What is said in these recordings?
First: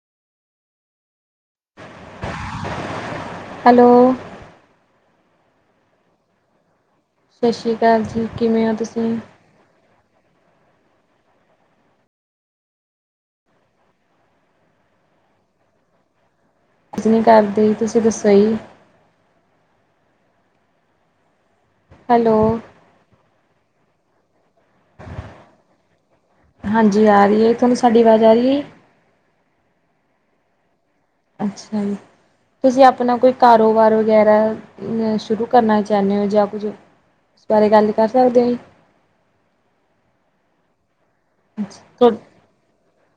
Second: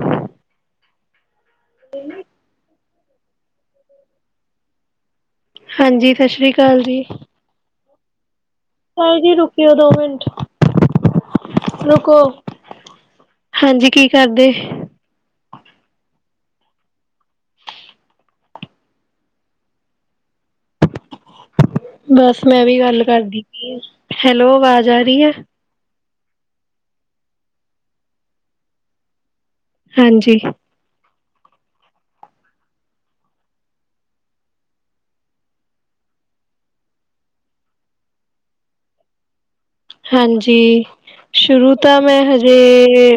ਹਮ [unintelligible] daily hello! ਹਾਂਜੀ, ਸਸ ਸ੍ਰੀ ਅਕਾਲ ਜੀ। ਸਸ ਸ੍ਰੀ ਅਕਾਲ ਜੀ, ਕਿਵੇਂ ਓ? ਕਾਲ ਜੀ, ਰੁਕਿਓ ਦੋ ਮਿੰਟ। ਰੁਕੋ, ਹਾਂਜੀ ਕੀ ਕਰਦੇ? ਕੁਝ ਨੀ ਕਰਦੀ, ਤੁਸੀਂ ਦੱਸੋ ਜੀ? ਹੈਲੋ ਬਸ ਮੈਂ ਵੀ ਗੱਲ ਕਰਦੀ ਪਈ ਆ, ਹੈਲੋ ਆਵਾਜ਼ ਆ ਰਹੀ ਆ? ਹਾਂਜੀ ਆ ਰਹੀ ਹੈ, ਤੁਹਾਨੂੰ ਸਾਡੀ ਆਵਾਜ਼ ਆ ਰਹੀ ਹੈ? ਹਾਂਜੀ। ਅੱਛਾ ਜੀ। ਤੁਸੀਂ ਆਪਣਾ ਕੋਈ ਕਾਰੋਬਾਰ ਵਗੈਰਾ, ਸ਼ੁਰੂ ਕਰਨਾ ਚਾਹੁੰਦੇ ਹੋ ਜਾਂ ਕੁਝ ਓਸ ਬਾਰੇ ਗੱਲ ਕਰ ਸਕਦੇ ਹੋ ਜੀ। ਹਾਂਜੀ। ਸ਼ੁਰੂ ਅੱਛਾ ਤਾਂ ਤੁਹਾ- ਮੈਂ ਹਜੇ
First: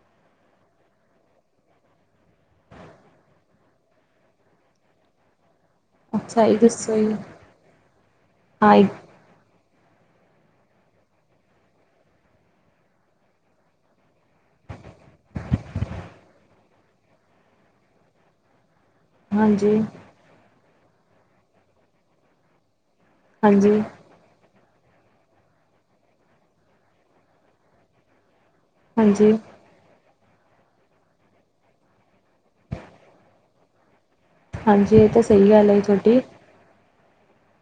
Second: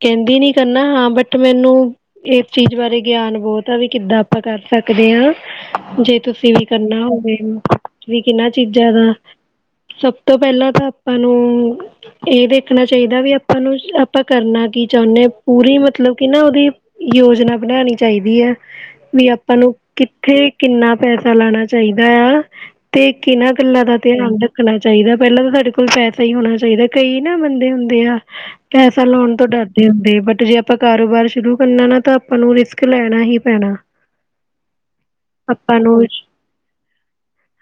ਕਹਿੰਦੀ ਨੀ ਕਰਨਾ, ਹਾਂ ਬਟ ਮੈਨੂੰ ਏਸ ਚੀਜ਼ ਬਾਰੇ ਗਿਆਨ ਬਹੁਤ ਆ ਵੀ, ਕਿੱਦਾਂ ਆਪਾਂ ਕਰ ਸਕਦੇ ਹਾਂ? ਜੇ ਅੱਛਾ ਤੁਸੀਂ ਇਹ ਵੀ ਦੱਸੋ ਕਰਨਾ ਜੀ ਹੋਵੇ, ਵੀ ਕਿਹਨਾਂ ਹਾਂ ਜੀ, ਚੀਜ਼ਾਂ ਦਾ ਸਭ ਤੋਂ ਪਹਿਲਾਂ ਤਾਂ ਆਪਾਂ ਨੂੰ ਇਹ ਦੇਖਣਾ ਚਾਹੀਦਾ ਵੀ ਆਪਾਂ ਨੂੰ ਆਪਾਂ ਕਰਨਾ ਕੀ ਚਾਹੁੰਨੇ? ਪੂਰੀ ਮਤਲਬ ਕਿ ਨਾ ਉਹਦੀ ਯੋਜਨਾ ਬਣਾਣੀ ਚਾਹੀਦੀ ਆ। ਵੀ ਆਪਾਂ ਨੂੰ ਹਾਂਜੀ ਕਿੱਥੇ, ਕਿੰਨਾ ਪੈਸਾ ਲਾਉਣਾ ਚਾਹੀਦਾ ਆ ਤੇ ਕਿੰਨਾ ਹਾਂਜੀ ਗੱਲਾਂ ਦਾ ਧਿਆਨ ਰੱਖਣਾ ਚਾਹੀਦਾ, ਪਹਿਲਾਂ ਤਾਂ ਸਾਡੇ ਕੋਲ ਲ' ਪੈਸਾ ਹੀ ਹੋਣਾ ਚਾਹੀਦਾ। ਕਈ ਨਾ ਬੰਦੇ ਹੁੰਦੇ ਆ ਪੈਸਾ ਹਾਂਜੀ ਲਾਉਣ ਤੋਂ ਡਰ ਹੁੰਦੇ, ਬਟ ਜੇ ਆਪਾਂ ਕਾਰੋਬਾਰ ਸ਼ੁਰੂ ਕਰਨਾ ਨਾ ਤਾਂ ਆਪਾਂ ਨੂੰ ਰਿਸਕ ਲੈਣਾ ਹੀ ਪੈਣਾ। ਹਾਂਜੀ, ਇਹ ਤਾਂ ਸਹੀ ਗੱਲ ਹੈ ਆਪਾਂ ਜੀ ਨੂੰ ਤੁਹਾਡੀ।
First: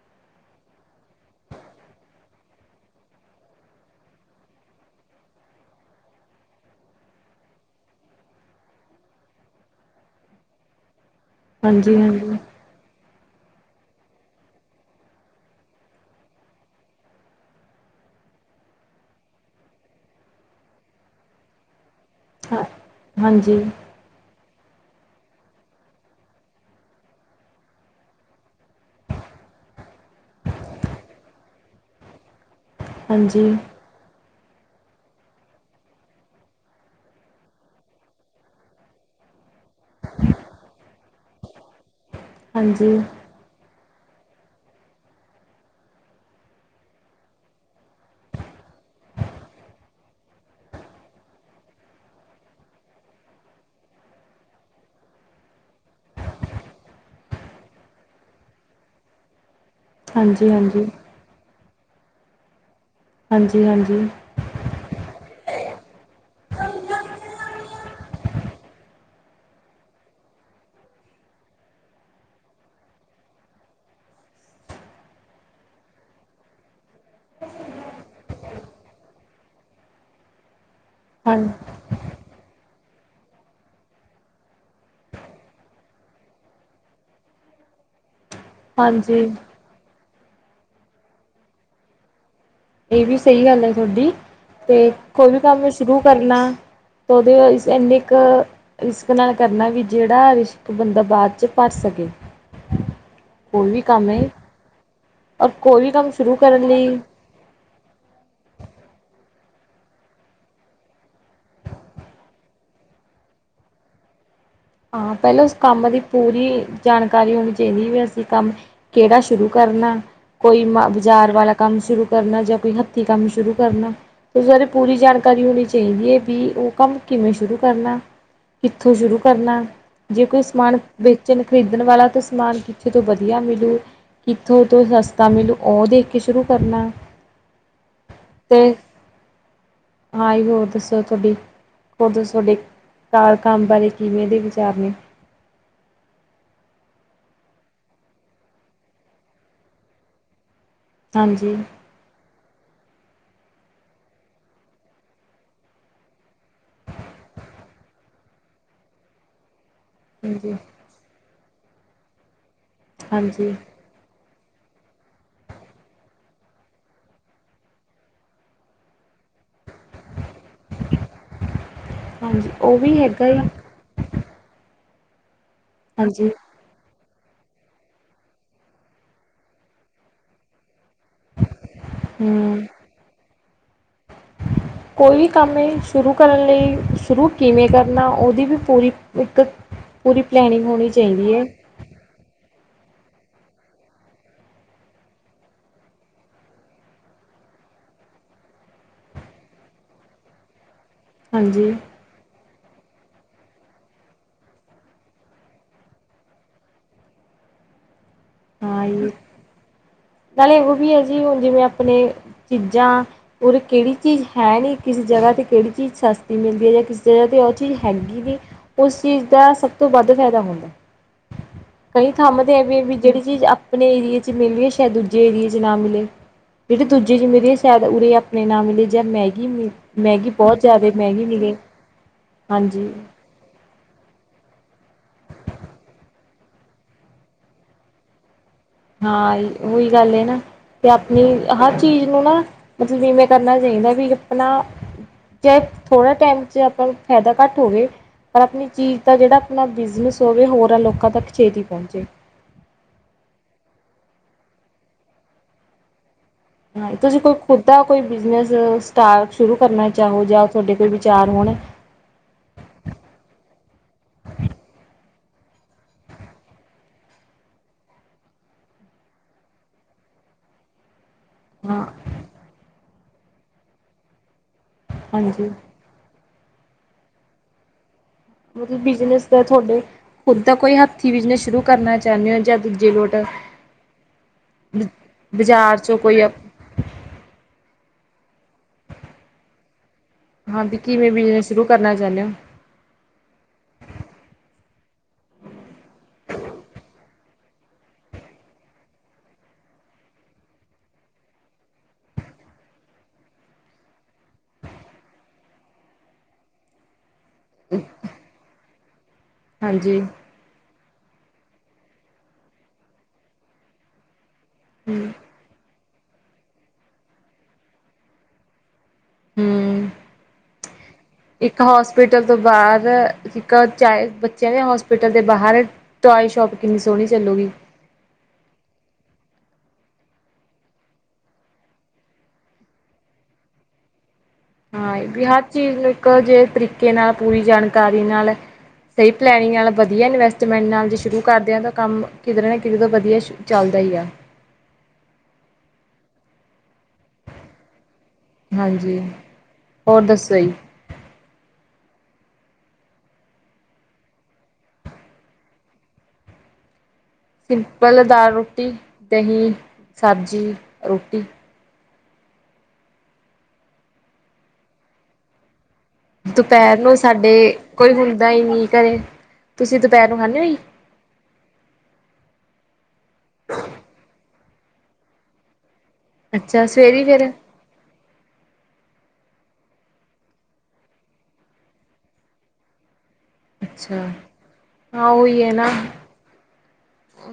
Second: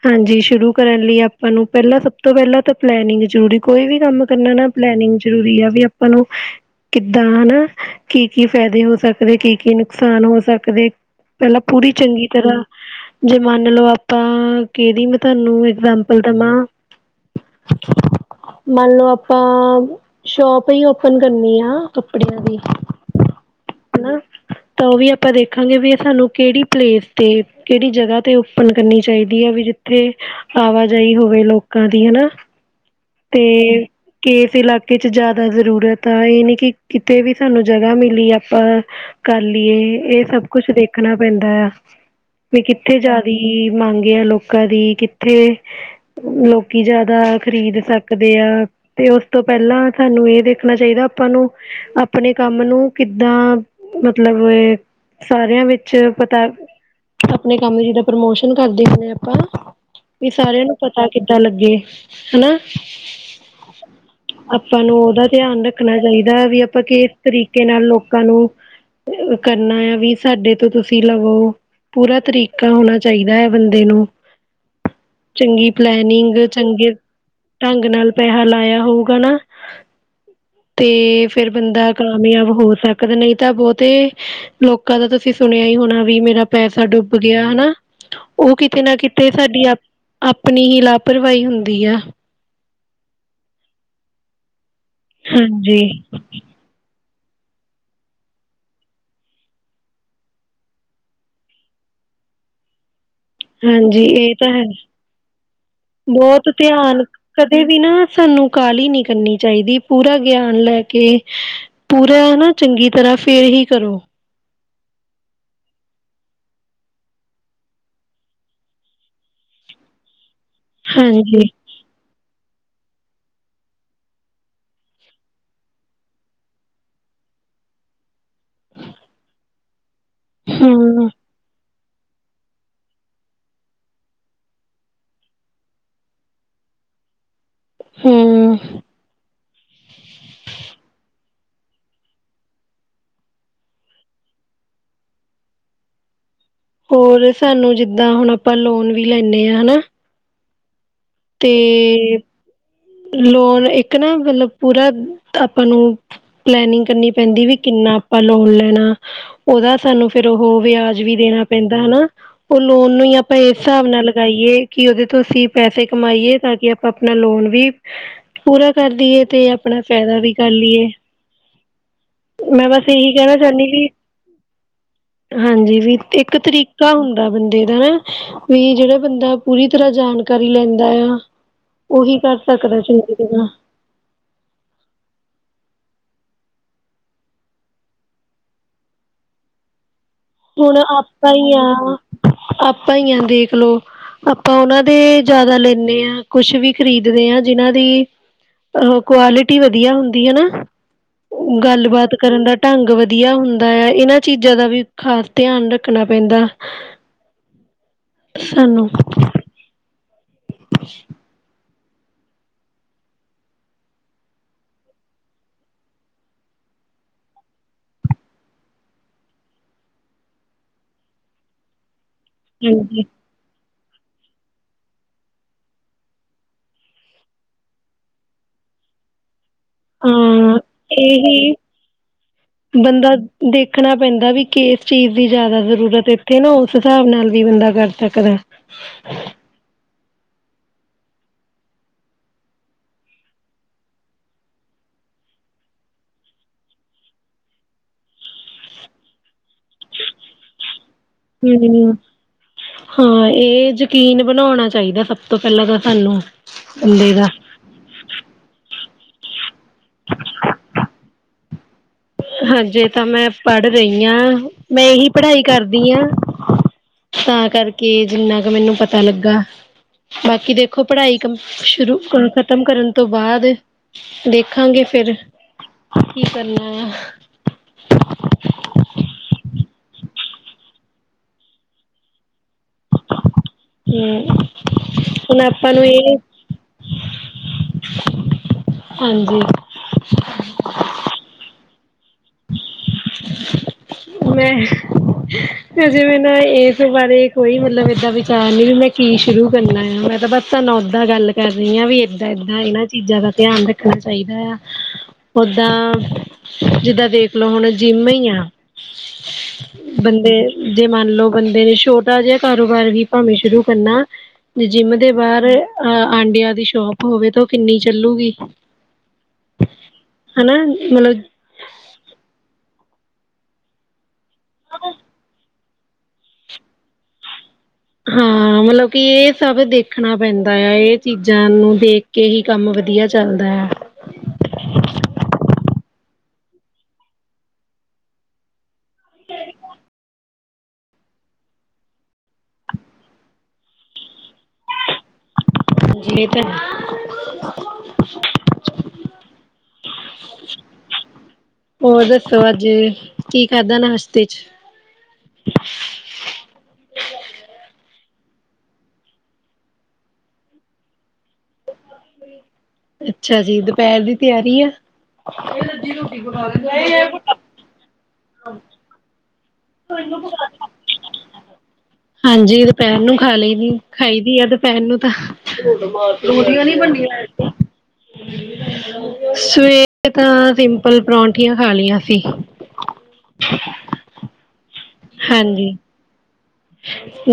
ਹਾਂਜੀ। ਸ਼ੁਰੂ ਕਰਨ ਲਈ ਆਪਾਂ ਨੂੰ, ਪਹਿਲਾਂ ਸਭ ਤੋਂ ਪਹਿਲਾਂ ਤਾਂ ਪਲੈਨਿੰਗ ਜਰੂਰੀ, ਕੋਈ ਵੀ ਕੰਮ ਕਰਨਾ ਨਾ ਪਲੈਨਿੰਗ ਜਰੂਰੀ ਆ ਵੀ ਆਪਾਂ ਨੂੰ ਕਿੱਦਾਂ ਹਨਾ, ਕੀ-ਕੀ ਫਾਇਦੇ ਹੋ ਸਕਦੇ। ਕੀ-ਕੀ ਨੁਕਸਾਨ ਹੋ ਸਕਦੇ? ਪਹਿਲਾਂ ਪੂਰੀ ਹਾਂਜੀ ਚੰਗੀ ਹਾਂਜੀ ਤਰ੍ਹਾਂ ਜੇ' ਮੰਨ ਲਓ ਆਪਾਂ, ਕਿਹਦੀ ਮੈਂ ਤੁਹਾਨੂੰ ਐਗਜਾਮਪਲ ਦੇਵਾਂ ਮੰਨ ਲਓ ਆਪਾਂ, ਸ਼ੋਪ ਈ ਓਪਨ ਕਰਨੀ ਆ ਕੱਪੜਿਆਂ ਦੀ ਹਾਂ ਹਾਂਜੀ ਹਨਾ ਤਾਂ ਉਹ ਵੀ ਆਪਾਂ ਦੇਖਾਂਗੇ ਵੀ ਇਹ ਸਾਨੂੰ ਕਿਹੜੀ ਪਲੇਸ ਤੇ ਕਿਹੜੀ ਜਗ੍ਹਾ ਤੇ ਓਪਨ ਕਰਨੀ ਚਾਹੀਦੀ ਆ ਵੀ ਜਿੱਥੇ ਆਵਾਜਾਈ ਹੋਵੇ ਲੋਕਾਂ ਦੀ ਹਨਾ ਤੇ ਹਾਂਜੀ ਕੇ ਇਸ ਇਲਾਕੇ ਚ' ਜ਼ਿਆਦਾ ਜ਼ਰੂਰਤ ਆ ਇਹ ਨੀ ਕਿ ਕਿਤੇ ਵੀ ਸਾਨੂੰ ਜਗ੍ਹਾ ਮਿਲੀ ਆਪਾਂ ਕਰ ਲਈਏ ਇਹ ਸਭ ਕੁਛ ਦੇਖਣਾ ਪੈਂਦਾ ਆ ਵੀ ਹਾਂਜੀ ਕਿੱਥੇ ਜ਼ਿਆਦੀ ਮੰਗ ਆ ਲੋਕਾਂ ਦੀ ਕਿੱਥੇ ਲੋਕੀ ਜ਼ਿਆਦਾ ਦਾ ਖ਼ਰੀਦ ਸਕਦੇ ਆ ਤੇ ਉਸ ਤੋਂ ਪਹਿਲਾਂ ਸਾਨੂੰ ਇਹ ਦੇਖਣਾ ਚਾਹੀਦਾ ਆਪਾਂ ਨੂੰ ਆਪਣੇ ਕੰਮ ਨੂੰ ਕਿੱਦਾਂ ਮਤਲਬ ਏ ਸਾਰਿਆਂ ਵਿੱਚ ਪਤਾ ਆਪਣੇ ਕੰਮ ਦੀ ਜਿੱਦਾਂ ਪ੍ਰਮੋਸ਼ਨ ਕਰਦੇ ਹੁੰਦੇ ਆਪਾਂ ਵੀ ਹਾਂਜੀ ਹਾਂਜੀ ਸਾਰਿਆਂ ਨੂੰ ਪਤਾ ਹਾਂਜੀ ਕਿੱਦਾਂ ਲੱਗੇ ਹਨਾ ਹਾਂਜੀ ਹਾਂਜੀ ਆਪਾਂ ਨੂੰ ਉਹਦਾ ਧਿਆਨ ਰੱਖਣਾ ਚਾਹੀਦਾ ਵੀ ਆਪਾਂ ਕਿਸ ਤਰੀਕੇ ਨਾਲ ਲੋਕਾਂ ਨੂੰ ਕਰਨਾ ਆ ਵੀ ਸਾਡੇ ਤੋਂ ਤੁਸੀਂ ਲਵੋ ਪੂਰਾ ਤਰੀਕਾ ਹੋਣਾ ਚਾਹੀਦਾ ਹੈ ਬੰਦੇ ਨੂੰ ਚੰਗੀ ਪਲੈਨਿੰਗ ਚੰਗੀ ਢੰਗ ਨਾਲ ਪੈਸਾ ਲਾਇਆ ਹੋਊਗਾ ਨਾ ਤੇ ਹਾਂ ਫੇਰ ਬੰਦਾ ਕਾਮਯਾਬ ਹੋ ਸਕਦੇ ਨਹੀਂ ਤਾਂ ਬਹੁਤੇ ਲੋਕਾਂ ਦਾ ਤੁਸੀਂ ਸੁਣਿਆ ਹੀ ਹੋਣਾ ਵੀ ਮੇਰਾ ਪੈਸਾ ਡੁੱਬ ਗਿਆ ਹਨਾ ਉਹ ਕਿਤੇ ਨਾ ਹਾਂਜੀ ਕਿਤੇ ਸਾਡੀ ਆਪਣੀ ਹੀ ਲਾਪਰਵਾਹੀ ਹੁੰਦੀ ਹੈ। ਇਹ ਵੀ ਸਹੀ ਗੱਲ ਹੈ ਤੁਹਾਡੀ ਤੇ ਕੋਈ ਵੀ ਕੰਮ ਹਾਂਜੀ ਸ਼ੁਰੂ ਕਰਨਾ ਓਹਦੀ ਵਾਈਸ ਐਨਿਕ ਰਿਸਕ ਨਾਲ ਕਰਨਾ ਵੀ ਜਿਹੜਾ ਰਸ਼ਕ ਬੰਦਾ ਬਾਅਦ ਚ' ਭਰ ਸਕੇ ਕੋਈ ਵੀ ਹਾਂਜੀ ਕੰਮ ਇਹ ਤਾਂ ਹੈ ਔਰ ਕੋਈ ਵੀ ਕੰਮ ਸ਼ੁਰੂ ਬਹੁਤ ਕਰਨ ਲਈ ਧਿਆਨ ਕਦੇ ਵੀ ਨਾ ਸਾਨੂੰ ਕਾਹਲੀ ਨੀ ਕਰਨੀ ਚਾਹੀਦੀ ਪੂਰਾ ਗਿਆਨ ਲੈ ਕੇ ਪੂਰਾ ਹਨਾ ਚੰਗੀ ਤਰ੍ਹਾਂ ਫੇਰ ਹੀ ਕਰੋ ਹਾਂ ਪਹਿਲਾਂ ਉਸ ਕੰਮ ਦੀ ਪੂਰੀ ਜਾਣਕਾਰੀ ਹੋਣੀ ਚਾਹੀਦੀ ਵੀ ਅਸੀਂ ਕੰਮ ਕਿਹੜਾ ਸ਼ੁਰੂ ਕਰਨਾ ਕੋਈ ਮ ਬਾਜ਼ਾਰ ਹਾਂਜੀ ਵਾਲਾ ਕੰਮ ਸ਼ੁਰੂ ਕਰਨਾ ਜਾਂ ਕੋਈ ਹੱਥੀਂ ਕੰਮ ਸ਼ੁਰੂ ਕਰਨਾ ਸਾਰੇ ਪੂਰੀ ਜਾਣਕਾਰੀ ਹੋਣੀ ਚਾਹੀਦੀ ਹੈ ਵੀ ਉਹ ਕੰਮ ਕਿਵੇਂ ਸ਼ੁਰੂ ਕਰਨਾ ਕਿੱਥੋਂ ਸ਼ੁਰੂ ਕਰਨਾ ਜੇ ਕੋਈ ਸਮਾਨ ਹਮ ਵੇਚਣ ਖਰੀਦਣ ਵਾਲਾ ਤਾਂ ਸਮਾਨ ਕਿੱਥੇ ਤੋਂ ਵਧੀਆ ਮਿਲੂ ਕਿੱਥੋਂ ਤ' ਸਸਤਾ ਮਿਲੂ ਉਹ ਦੇਖ ਕੇ ਸ਼ੁਰੂ ਕਰਨਾ ਹਮ ਤੇ' ਅਈ ਹੋਰ ਦੱਸੋ ਤੁਹਾਡੀ ਹੋਰਦਸੋ ਤੁਹਾਡੇ ਘਰਰ ਕੰਮ ਬਾਰੇ ਕਿਵੇਂ ਦੇ ਵਿਚਾਰ ਨੇ ਹੋਰ ਸਾਨੂੰ ਜਿੱਦਾਂ ਹੁਣ ਆਪਾਂ ਲੋਨ ਵੀ ਲੈਂਦੇ ਹਾਂ ਹਨਾ ਤੇ ਹਾਂਜੀ ਲੋਨ ਇੱਕ ਨਾ ਮਤਲਬ ਪੂਰਾ ਆਪਾਂ ਨੂੰ। ਪਲੈਨਿੰਗ ਕਰਨੀ ਪੈਂਦੀ ਵੀ ਕਿੰਨਾ ਆਪਾਂ ਲੋਨ ਲੈਣਾ ਉਹਦਾ ਸਾਨੂੰ। ਫੇਰ ਹਾਂਜੀ ਉਹ ਵਿਆਜ ਵੀ ਦੇਣਾ ਪੈਂਦਾ ਹਨਾ ਉਹ ਲੋਨ ਨੂੰ ਹੀ ਆਪਾਂ ਹਾਂਜੀ ਇਸ ਹਿਸਾਬ ਨਾਲ। ਕਰਾਈਏ ਕਿ ਉਹਦੇ ਤੋਂ ਅਸੀਂ ਪੈਸੇ ਕਮਾਈਏ ਤਾਂ ਕਿ ਆਪਾਂ ਆਪਣਾ ਲੋਨ ਵੀ। ਪੂਰਾ ਕਰਦੀਏ ਤੇ ਆਪ। ਆਪਣਾ ਫਾਇਦਾ ਵੀ ਕਰ ਲਈਏ ਹਾਂਜੀ ਮੈਂ ਉਹ ਬਸ ਵੀ ਇਹੀ ਹੈਗਾ ਕਹਿਣਾ ਹੀ ਚਾਹੁੰਦੀ ਵਿ ਹਾਂਜੀ ਵੀ ਹਾਂਜੀ ਇੱਕ ਤਰੀਕ ਪਤਾਂ ਹੁੰਦਾ ਬੰਦੇ ਦਾ ਹਨਾ ਵੀ ਜਿਹੜਾ ਬੰਦਾ ਪੂਰੀ ਤਰ੍ਹਾਂ ਜਾਣਕਾਰੀ ਲੈਂਦਾ ਆ। ਉਹੀ ਕਰ ਹਮ ਸਕਦਾ ਚੰਗੀ ਤਰ੍ਹਾਂ। ਕੋਈ ਵੀ ਕੰਮ ਏ ਸ਼ੁਰੂ ਕਰਨ ਲਈ, ਸ਼ੁਰੂ ਕਿਵੇਂ ਕਰਨਾ ਉਦੀ ਵੀ ਪੂਰੀ ਇੱਕ ਪੂਰੀ ਪਲੈਨਿੰਗ ਹੁਣ ਹੋਣੀ ਆਪਾਂ ਚਾਹੀਦੀ ਹੈ ਈ ਆ, ਆਪਾਂ ਈ ਆ ਦੇਖਲੋ ਆਪਾਂ ਉਨਾਂ ਦੇ ਜਿਆਦਾ ਲੈਂਨੇ ਆ ਕੁਛ ਵੀ ਖ਼ਰੀਦ ਦੇ ਆ ਜਿਨਾਂ ਦੀ ਉਹ ਕੁਆਲਿਟੀ ਵਧੀਆ ਹੁੰਦੀ ਹੈਨਾ। ਹਾਂਜੀ ਗੱਲਬਾਤ ਕਰਨ ਦਾ ਢੰਗ ਵਧੀਆ ਹੁੰਦਾ ਆ ਏਨਾਂ ਚੀਜ਼ਾਂ ਦਾ ਵੀ ਖਾਸ ਧਿਆਨ ਰੱਖਣਾ ਪੈਂਦਾ ਸਾਨੂੰ। ਹਾਂ ਜੀ ਨਾਲੇ ਏਹੋ ਵੀ ਐ ਜੀ ਹੁਣ ਜਿਵੇਂ ਆਪਣੇ ਚੀਜ਼ਾਂ ਉਰ ਕਿਹੜੀ ਚੀਜ਼ ਹੈ ਨੀ, ਕਿਸ ਜਗਾ 'ਤੇ ਕਿਹੜੀ ਚੀਜ਼ ਸਸਤੀ ਮਿਲਦੀ ਐ ਜਾਂ ਕਿਸ ਜਗਾ 'ਤੇ ਓ ਚੀਜ਼ ਹੈਗੀ ਨੀ ਉਸ ਚੀਜ਼ ਦਾ ਸਭ ਤੋਂ ਵੱਧ ਫਾਇਦਾ ਹੁੰਦਾ, ਕਈ ਥਾਵਾਂ 'ਤੇ ਐ ਵੀ-ਵੀ ਹਾਂਜੀ ਚੀਜ਼ ਆਪਣੇ ਏਰੀਏ 'ਚ ਮਿਲਰੀ ਸ਼ਾਇਦ ਦੂਜੇ ਏਰੀਏ 'ਚ ਨਾ ਮਿਲੇ। ਜੇੜੀ ਦੂਜੇ 'ਚ ਮਿਲਰੀਆ ਸ਼ਾਇਦ ਉਰੇ ਆਪਣੇ ਨਾ ਮਿਲੇ ਜਾਂ ਮੈਗੀ ਮ ਮੈਗੀ ਬੋ ਹਾਂ ਜਿਆਦੇ ਮੈਗੀ ਇਹੀ ਮਿਲੇ, ਹਾਂਜੀ। ਬੰਦਾ ਦੇਖਣਾ ਪੈਂਦਾ ਵੀ ਕਿਸ ਚੀਜ਼ ਦੀ ਜਿਆਦਾ ਜ਼ਰੂਰਤ ਇੱਥੇ ਨਾ ਉਸ ਹਿਸਾਬ ਨਾਲ ਵੀ ਬੰਦਾ ਕਰ ਸਕਦਾ। ਹਾਂ ਉਹੀ ਗੱਲ ਏ ਨਾ। 'ਤੇ ਆਪਣੀ ਹਰ ਚੀਜ਼ ਨੂੰ ਨਾ ਮਤਲਬ ਇਵੇਂ ਕਰਨਾ ਚਾਈਦਾ ਵੀ ਆਪਣਾ ਚਾਹੇ ਥੋੜਾ ਟਾਈਮ 'ਚ ਆਪਾਂ ਨੂੰ ਫ਼ਾਇਦਾ ਘੱਟ ਹੋਵੇ ਪਰ ਆਪਣੀ ਚੀਜ਼ ਦਾ ਜਿਹੜਾ ਆਪਣਾ ਬਿਜ਼ਨਸ ਹੋਵੇ ਹੋਰਾ ਲੋਕਾਂ ਤੱਕ ਛੇਤੀ ਹੂੰ। ਪਹੁੰਚੇ। ਹਾਂ ਏ ਯਕੀਨ ਬਣਾਉਣਾ ਚਾਈਦਾ ਸਭ ਤੋਂ ਪਹਿਲਾਂ ਤਾਂ ਸਾਨੂੰ। ਹਾਂਜੀ ਬੰਦੇ ਤੁਸੀਂ ਦਾ ਕੋਈ ਖੁਦ ਦਾ ਕੋਈ ਬਿਜਨਸ ਸਟਾ, ਸ਼ੁਰੂ ਕਰਨਾ ਚਾਹੋ ਜਾਂ ਤੁਹਾਡੇ ਕੋਈ ਵਿ ਚਾਰ ਹੋਣ। ਹਜੇ ਤਾਂ ਮੈਂ ਪੜ ਰਈ ਆ, ਮੈਂ ਏ ਹੀ ਪੜਾਈ ਕਰਦੀ ਆ। ਤਾਂ ਕਰਕੇ ਜਿੰਨਾ ਕ ਮੈਨੂੰ ਪਤਾ ਲੱਗਾ, ਬਾਕੀ ਦੇ ਖੋ ਪੜਾਈ ਕੰਮ ਹਾਂ ਸ਼ੁਰੂ, ਖਤਮ ਕਰਨ ਤੋਂ ਬਾਅਦ, ਦੇਖਾਂਗੇ ਫੇਰ ਹਾਂਜੀ ਕੀ ਕਰਨਾ ਆ। ਮਤਲਬ ਬਿਜ਼ਨਸ ਦਾ ਥੋਡੇ ਖੁਦ ਦਾ ਕੋਈ ਹੱਥੀ ਬਿਜ਼ਨਸ ਸ਼ੁਰੂ ਕਰਨਾ ਚਾਨੇ ਓ ਜਾਂ ਦੂਜੇ ਲੋੋਟ? ਹਮ ਹੁਣ ਆਪਾਂ ਬਾਜ਼ਾਰ ਨੂੰ ਚੋਂ ਇਹ ਕੋਈ ਆ ਹਾਂਜੀ। ਹਾਂਜੀ ਕਿਵੇਂ ਬਿਜ਼ਨਸ ਸ਼ੁਰੂ ਕਰਨਾ ਚਾਨੇ ਓ? ਮੈਂ ਅਜੇ ਮੈਂ ਨਾ ਐਸ ਬਾਰੇ ਕੋਈ ਮਤਲਬ ਏਦਾਂ ਵਿਚਾਰ ਨੀ ਵੀ ਮੈਂ ਕੀ ਸ਼ੁਰੂ ਕਰਨਾ ਆ ਮੈਂ ਤਾਂ ਬਸ ਸਨ ਉਦਾਂ ਗੱਲ ਕਰ ਰੀ ਆ ਵੀ ਏਦਾਂ-ਏਦਾਂ ਏਨਾਂ ਚੀਜ਼ਾਂ ਦਾ ਧਿਆਨ ਰੱਖਣਾ ਚਾਈਦਾ ਆ। ਓਦਾਂ ਜਿੱਦਾਂ ਦੇਖਲੋ ਹੁਣ ਜਿੰਮ ਈ ਆ ਹਾਂਜੀ ਬੰਦੇ ਜੇ ਮੰਨ ਲੋ ਬੰਦੇ ਨੇ ਛੋਟਾ ਜਿਹਾ ਕਾਰੋਬਾਰ ਵੀ ਭਾਵੇਂ ਸ਼ੁਰੂ ਕਰਨਾ। ਜਿੰਮ ਹੂੰ ਦੇ ਬਾਹਰ ਅ ਆਂਡਿਆਂ ਦੀ ਸ਼ੋਪ ਹੋਵੇ ਤਾਂ ਓ ਕਿੰਨੀ ਚੱਲੂਗੀ। ਹੂੰ ਹਨਾ ਮਤਲਬ ਇੱਕ ਹੋਸਪਿਟਲ ਤੋਂ ਬਾਰ ਇੱਕ ਚਾਏ ਬੱਚਿਆਂ ਦੇ ਹੋਸਪਿਟਲ ਦੇ ਬਾਹਰ ਟੋਆਏ ਸ਼ੋਪ ਕਿੰਨੀ ਸੋਹਣੀ ਚੱਲੂਗੀ। ਹਾਂ। ਮਤਲਬ ਕਿ ਏ ਸਭ ਦੇਖਣਾ ਪੈਂਦਾ ਆ ਏ ਚੀਜ਼ਾਂ ਨੂੰ ਦੇਖ ਕੇ ਹੀ ਕੰਮ ਵਧੀਆ ਚੱਲਦਾ ਆ। ਹਾਂ ਏ ਵੀ ਹਰ ਚੀਜ਼ ਨੂੰ ਇੱਕੋ ਜੇ ਤਰੀਕੇ ਨਾਲ, ਪੂਰੀ ਜਾਣਕਾਰੀ ਨਾਲ ਸਹੀ ਪਲੈਨਿੰਗ ਨਾਲ, ਵਧੀਆ ਇਨਵੈਸਟਮੈਂਟ ਨਾਲ ਜੇ ਸ਼ੁਰੂ ਕਰਦੇ ਹਾਂ, ਤਾਂ ਕੰਮ ਕਿਧਰ ਨਾ ਕਿਧਤੇ ਤੋਂ ਵਧੀਆ ਸ਼ ਚੱਲਦਾ ਹੀ ਆ। ਜੀ ਤੇ ਹਾਂਜੀ, ਹੋਰ ਦੱਸੋ ਜੀ? ਹੋਰ ਦੱਸੋ, ਅੱਜ ਕੀ ਖਾਦਾ ਨਾਸ਼ਤੇ 'ਚ? ਸਿੰਪਲ ਦਾਲ ਰੋਟੀ, ਦਹੀਂ, ਸਬਜ਼ੀ, ਰੋਟੀ। ਅੱਛਾ ਜੀ, ਦੁਪਹਿਰ ਦੀ ਤਿਆਰੀ ਆ? ਦੁਪਹਿਰ ਨੂੰ ਸਾਡੇ, ਕੋਈ ਹੁੰਦਾ ਹੀ ਨਹੀਂ ਘਰੇ। ਤੁਸੀਂ ਦੁਪਹਿਰ ਨੂੰ ਹਮ। ਖਾਂਦੇ ਹੋ ਜੀ ਹਾਂਜੀ ਦੁਪਹਿਰ ਨੂੰ ਖਾ ਲਈ ਦੀ, ਖਾਈ ਦੀ ਆ ਦੁਪਹਿਰ ਨੂੰ ਤਾਂ। ਰੋਟੀਆਂ ਅੱਛਾ ਨੀ ਸਵੇਰੇ ਬਣੀਆਂ ਫਿਰ ਸਵੇਰ ਤਾਂ, ਸਿੰਪਲ ਪਰੌਂਠੀਆਂ ਖਾ ਲਈਆਂ ਸੀ। ਹਮ। ਅੱਛਾ, ਹਾਂ ਹੋਹੀ ਹੈ ਨਾ। ਹਾਂਜੀ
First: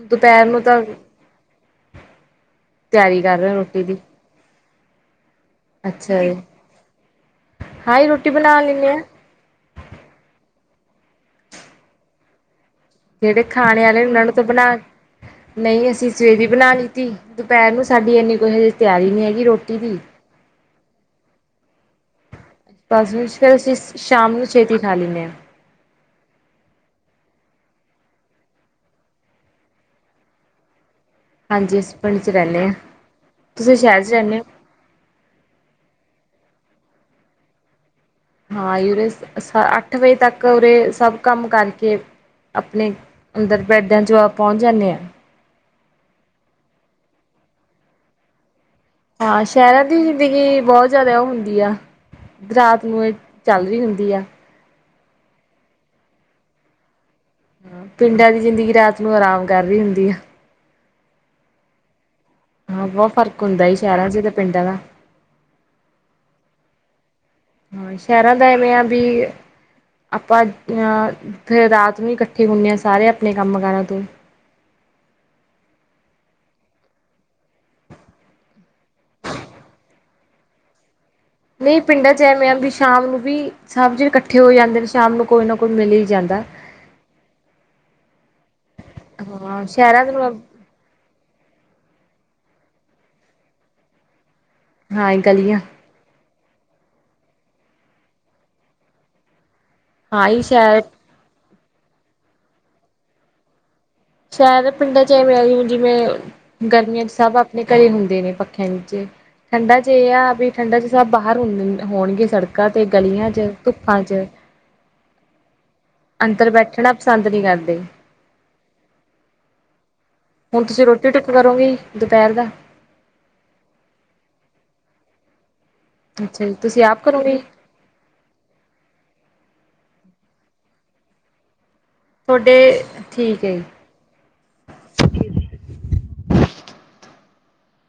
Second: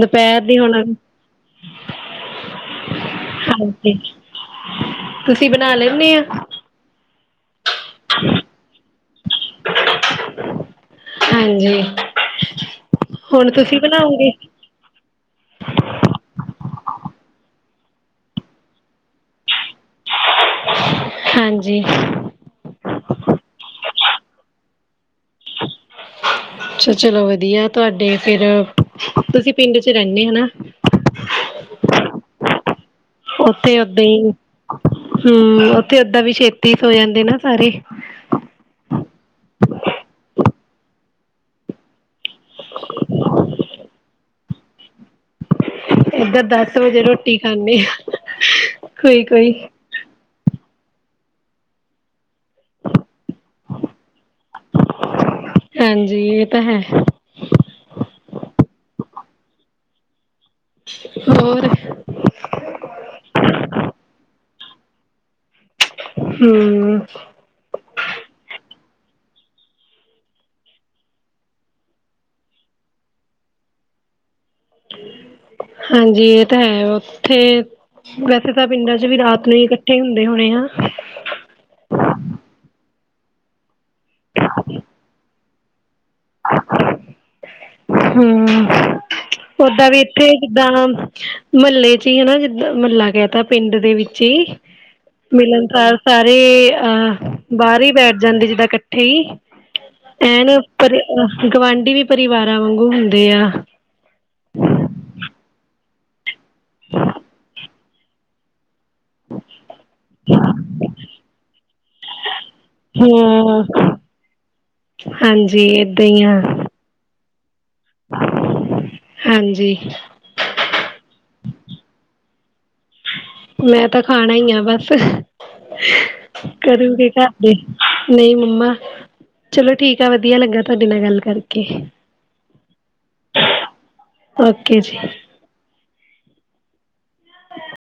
ਦੁਪਹਿਰ ਦੀ ਨੂੰ ਹੁਣ ਤਾਂ ਤਿਆਰੀ ਕਰ ਰਹੇ, ਰੋਟੀ ਦੀ। ਹਾਂਜੀ ਤੁਸੀਂ ਬਣਾ ਲੈਂਨੇ ਆ? ਹਾਂਹੀ, ਰੋਟੀ ਬਣਾ ਲੈਂਦੇ ਹਾਂ। ਹਾਂਜੀ। ਜਿਹੜੇ ਹੁਣ ਤੁਸੀਂ ਖਾਣੇ ਵਾਲੇ ਨੇ ਉਹਨਾਂ ਬਣਾਓਗੇ? ਨੂੰ ਤਾਂ ਬਣਾ, ਨਹੀਂ ਅਸੀਂ ਸਵੇਵੀ ਬਣਾ ਲਿੱਤੀ। ਦੁਪਹਿਰ ਨੂੰ ਸਾਡੀ ਇੰਨੀ ਕੋਈ ਹ, ਤਿਆਰੀ ਨਹੀਂ ਹੈਗੀ ਰੋਟੀ ਦੀ। ਹਾਂਜੀ। ਬਸ ਫਿਰ, ਸ਼ਾਮ ਨੂੰ ਛੇਤੀ ਖਾ ਲੈਂਨੇਂ ਆ। ਹ- ਅੱਛਾ ਚਲੋ ਵਧੀਆ ਤੁਹਾਡੇ ਫਿਰ, ਤੁਸੀਂ ਪਿੰਡ 'ਚ ਰਹਿੰਦੇ ਹਨਾ? ਹਾਂਜੀ, ਅਸੀ ਪਿੰਡ 'ਚ ਰਹਿੰਦੇ ਹਾਂ। ਤੁਸੀਂ ਸ਼ਹਿਰ 'ਚ ਰਹਿੰਦੇ ਹੋ? ਹਮ, ਉੱਥੇ ਓਦਾਂ ਵੀ ਛੇਤੀ ਸੋ ਜਾਂਦੇ ਨਾ ਸਾਰੇ। ਹਾਂ, ਉਰੇ ਅੱਠ ਵਜੇ ਤੱਕ ਉਰੇ, ਸਭ ਕੰਮ ਕਰਕੇ ਆਪਣੇ ਅੰਦਰ, ਬੈਡਾਂ 'ਚ ਆਪ ਪਹੁੰਚ ਜਾਂਦੇ ਹਾਂ ਏਧਰ, ਦਸ ਵਜੇ ਰੋਟੀ ਖਾਂਦੇ ਆ। ਹਾਂ ਕੋਈ-ਕੋਈ ਸ਼ਹਿਰਾਂ ਦੀ ਜ਼ਿੰਦਗੀ, ਬਹੁਤ ਜ਼ਿਆਦਾ ਉਹ ਹੁੰਦੀ ਆ। ਰਾਤ ਨੂੰ ਇਹ ਚੱਲ ਰਹੀ ਹੁੰਦੀ ਆ। ਹਾਂਜੀ, ਇਹ ਤਾਂ ਹੈ। ਪਿੰਡਾਂ ਦੀ ਜ਼ਿੰਦਗੀ, ਰਾਤ ਨੂੰ ਆਰਾਮ ਕਰ ਰਹੀ ਹੁੰਦੀ ਆ। ਹੋਰ ਹਾਂ ਬਹੁਤ ਫ਼ਰਕ ਹੁੰਦਾ ਜੀ, ਸ਼ਹਿਰਾਂ 'ਚ ਤੇ ਪਿੰਡਾਂ ਦਾ। ਹਮ। ਹਾਂ, ਸ਼ਹਿਰਾਂ ਦਾ ਐਵੇਂ ਆ ਵੀ ਆਪਾਂ ਫਿਰ ਰਾਤ ਨੂੰ ਇਕੱਠੇ ਹੁੰਦੇ ਹਾਂ, ਸਾਰੇ ਆਪਣੇ ਕੰਮ ਕਾਰਾਂ ਤੋਂ। ਹਾਂਜੀ, ਇਹ ਤਾਂ ਹੈ ਉੱਥੇ ਵੈਸੇ ਤਾਂ ਪਿੰਡਾਂ 'ਚ ਵੀ, ਰਾਤ ਨੂੰ ਹੀ ਇਕੱਠੇ ਹੁੰਦੇ ਹੋਣੇ ਆ? ਨਹੀਂ ਪਿੰਡਾਂ 'ਚ ਐਵੇਂ ਆ, ਵੀ ਸ਼ਾਮ ਨੂੰ ਵੀ ਸਭ ਜ ਇਕੱਠੇ ਹੋ ਜਾਂਦੇ ਨੇ, ਸ਼ਾਮ ਨੂੰ ਕੋਈ ਨਾ ਕੋਈ ਮਿਲੇ ਹੀ ਜਾਂਦਾ। ਹਮ, ਹਾਂ ਓਦਾਂ ਵੀ ਸ਼ਹਿਰਾਂ ਇੱਥੇ ਚ ਜਿੱਦਾਂ ਮਹੱਲੇ 'ਚ ਹੀ ਹਨਾ ਜਿੱਦਾਂ, ਮਹੱਲਾ ਕਹਿ ਤਾ ਪਿੰਡ ਦੇ ਵਿੱਚ ਹੀ ਹਾਂ ਗਲੀਆਂ ਮਿਲਣ ਦਾ ਸਾਰੇ ਅਹ ਬਾਹਰ ਹੀ ਬੈਠ ਜਾਂਦੇ ਜਿੱਦਾਂ ਇਕੱਠੇ ਹੀ ਹਾਂ ਹੀ ਐਨ, ਸ਼ਹਿਰ ਪਰ ਗਵਾਂਢੀ ਵੀ ਪਰਿਵਾਰਾਂ ਵਾਂਗੂ ਹੁੰਦੇ ਆ। ਸ਼ਹਿਰ ਪਿੰਡਾਂ ਚ ਐਵੇਂ ਆ ਜ ਜਿਵੇਂ, ਗਰਮੀਆਂ ਚ ਸਭ ਆਪਣੇ ਘਰੇ ਹੁੰਦੇ ਨੇ, ਪੱਖਿਆਂ ਨੀਚੇ ਠੰਡਾ ਚ ਇਹ ਆ ਵੀ ਠੰਡਾ ਚ ਸਭ ਬਾਹਰ ਹੁੰ ਹੋਣਗੇ ਸੜਕਾਂ ਤੇ ਗਲੀਆਂ ਚ ਹੂੰ, ਧੁੱਪਾਂ ਚ ਹਾਂਜੀ। ਈ ਆ। ਅੰਦਰ ਬੈਠਣਾ ਪਸੰਦ ਨਹੀ ਕਰਦੇ। ਹਾਂਜੀ। ਹੁਣ ਤੁਸੀਂ ਰੋਟੀ ਟੁੱਕ ਕਰੋਗੇ ਜੀ ਦੁਪਹਿਰ ਦਾ? ਮੈਂ ਤਾਂ ਖਾਣਾ ਹੀ ਆ ਬਸ, ਅੱਛਾ ਜੀ ਤੁਸੀਂ ਆਪ ਕਰੂਗੇ ਘਰ ਕਰੋਗੇ ਦੇ। ਨਹੀਂ ਮੰਮਾ, ਚਲੋ ਠੀਕ ਆ। ਵਧੀਆ ਲੱਗਾ ਤੁਹਾਡੇ ਨਾਲ ਗੱਲ ਕਰਕੇ। ਤੁਹਾਡੇ ਠੀਕ ਏ। ਓਕੇ ਜੀ। [inaudible]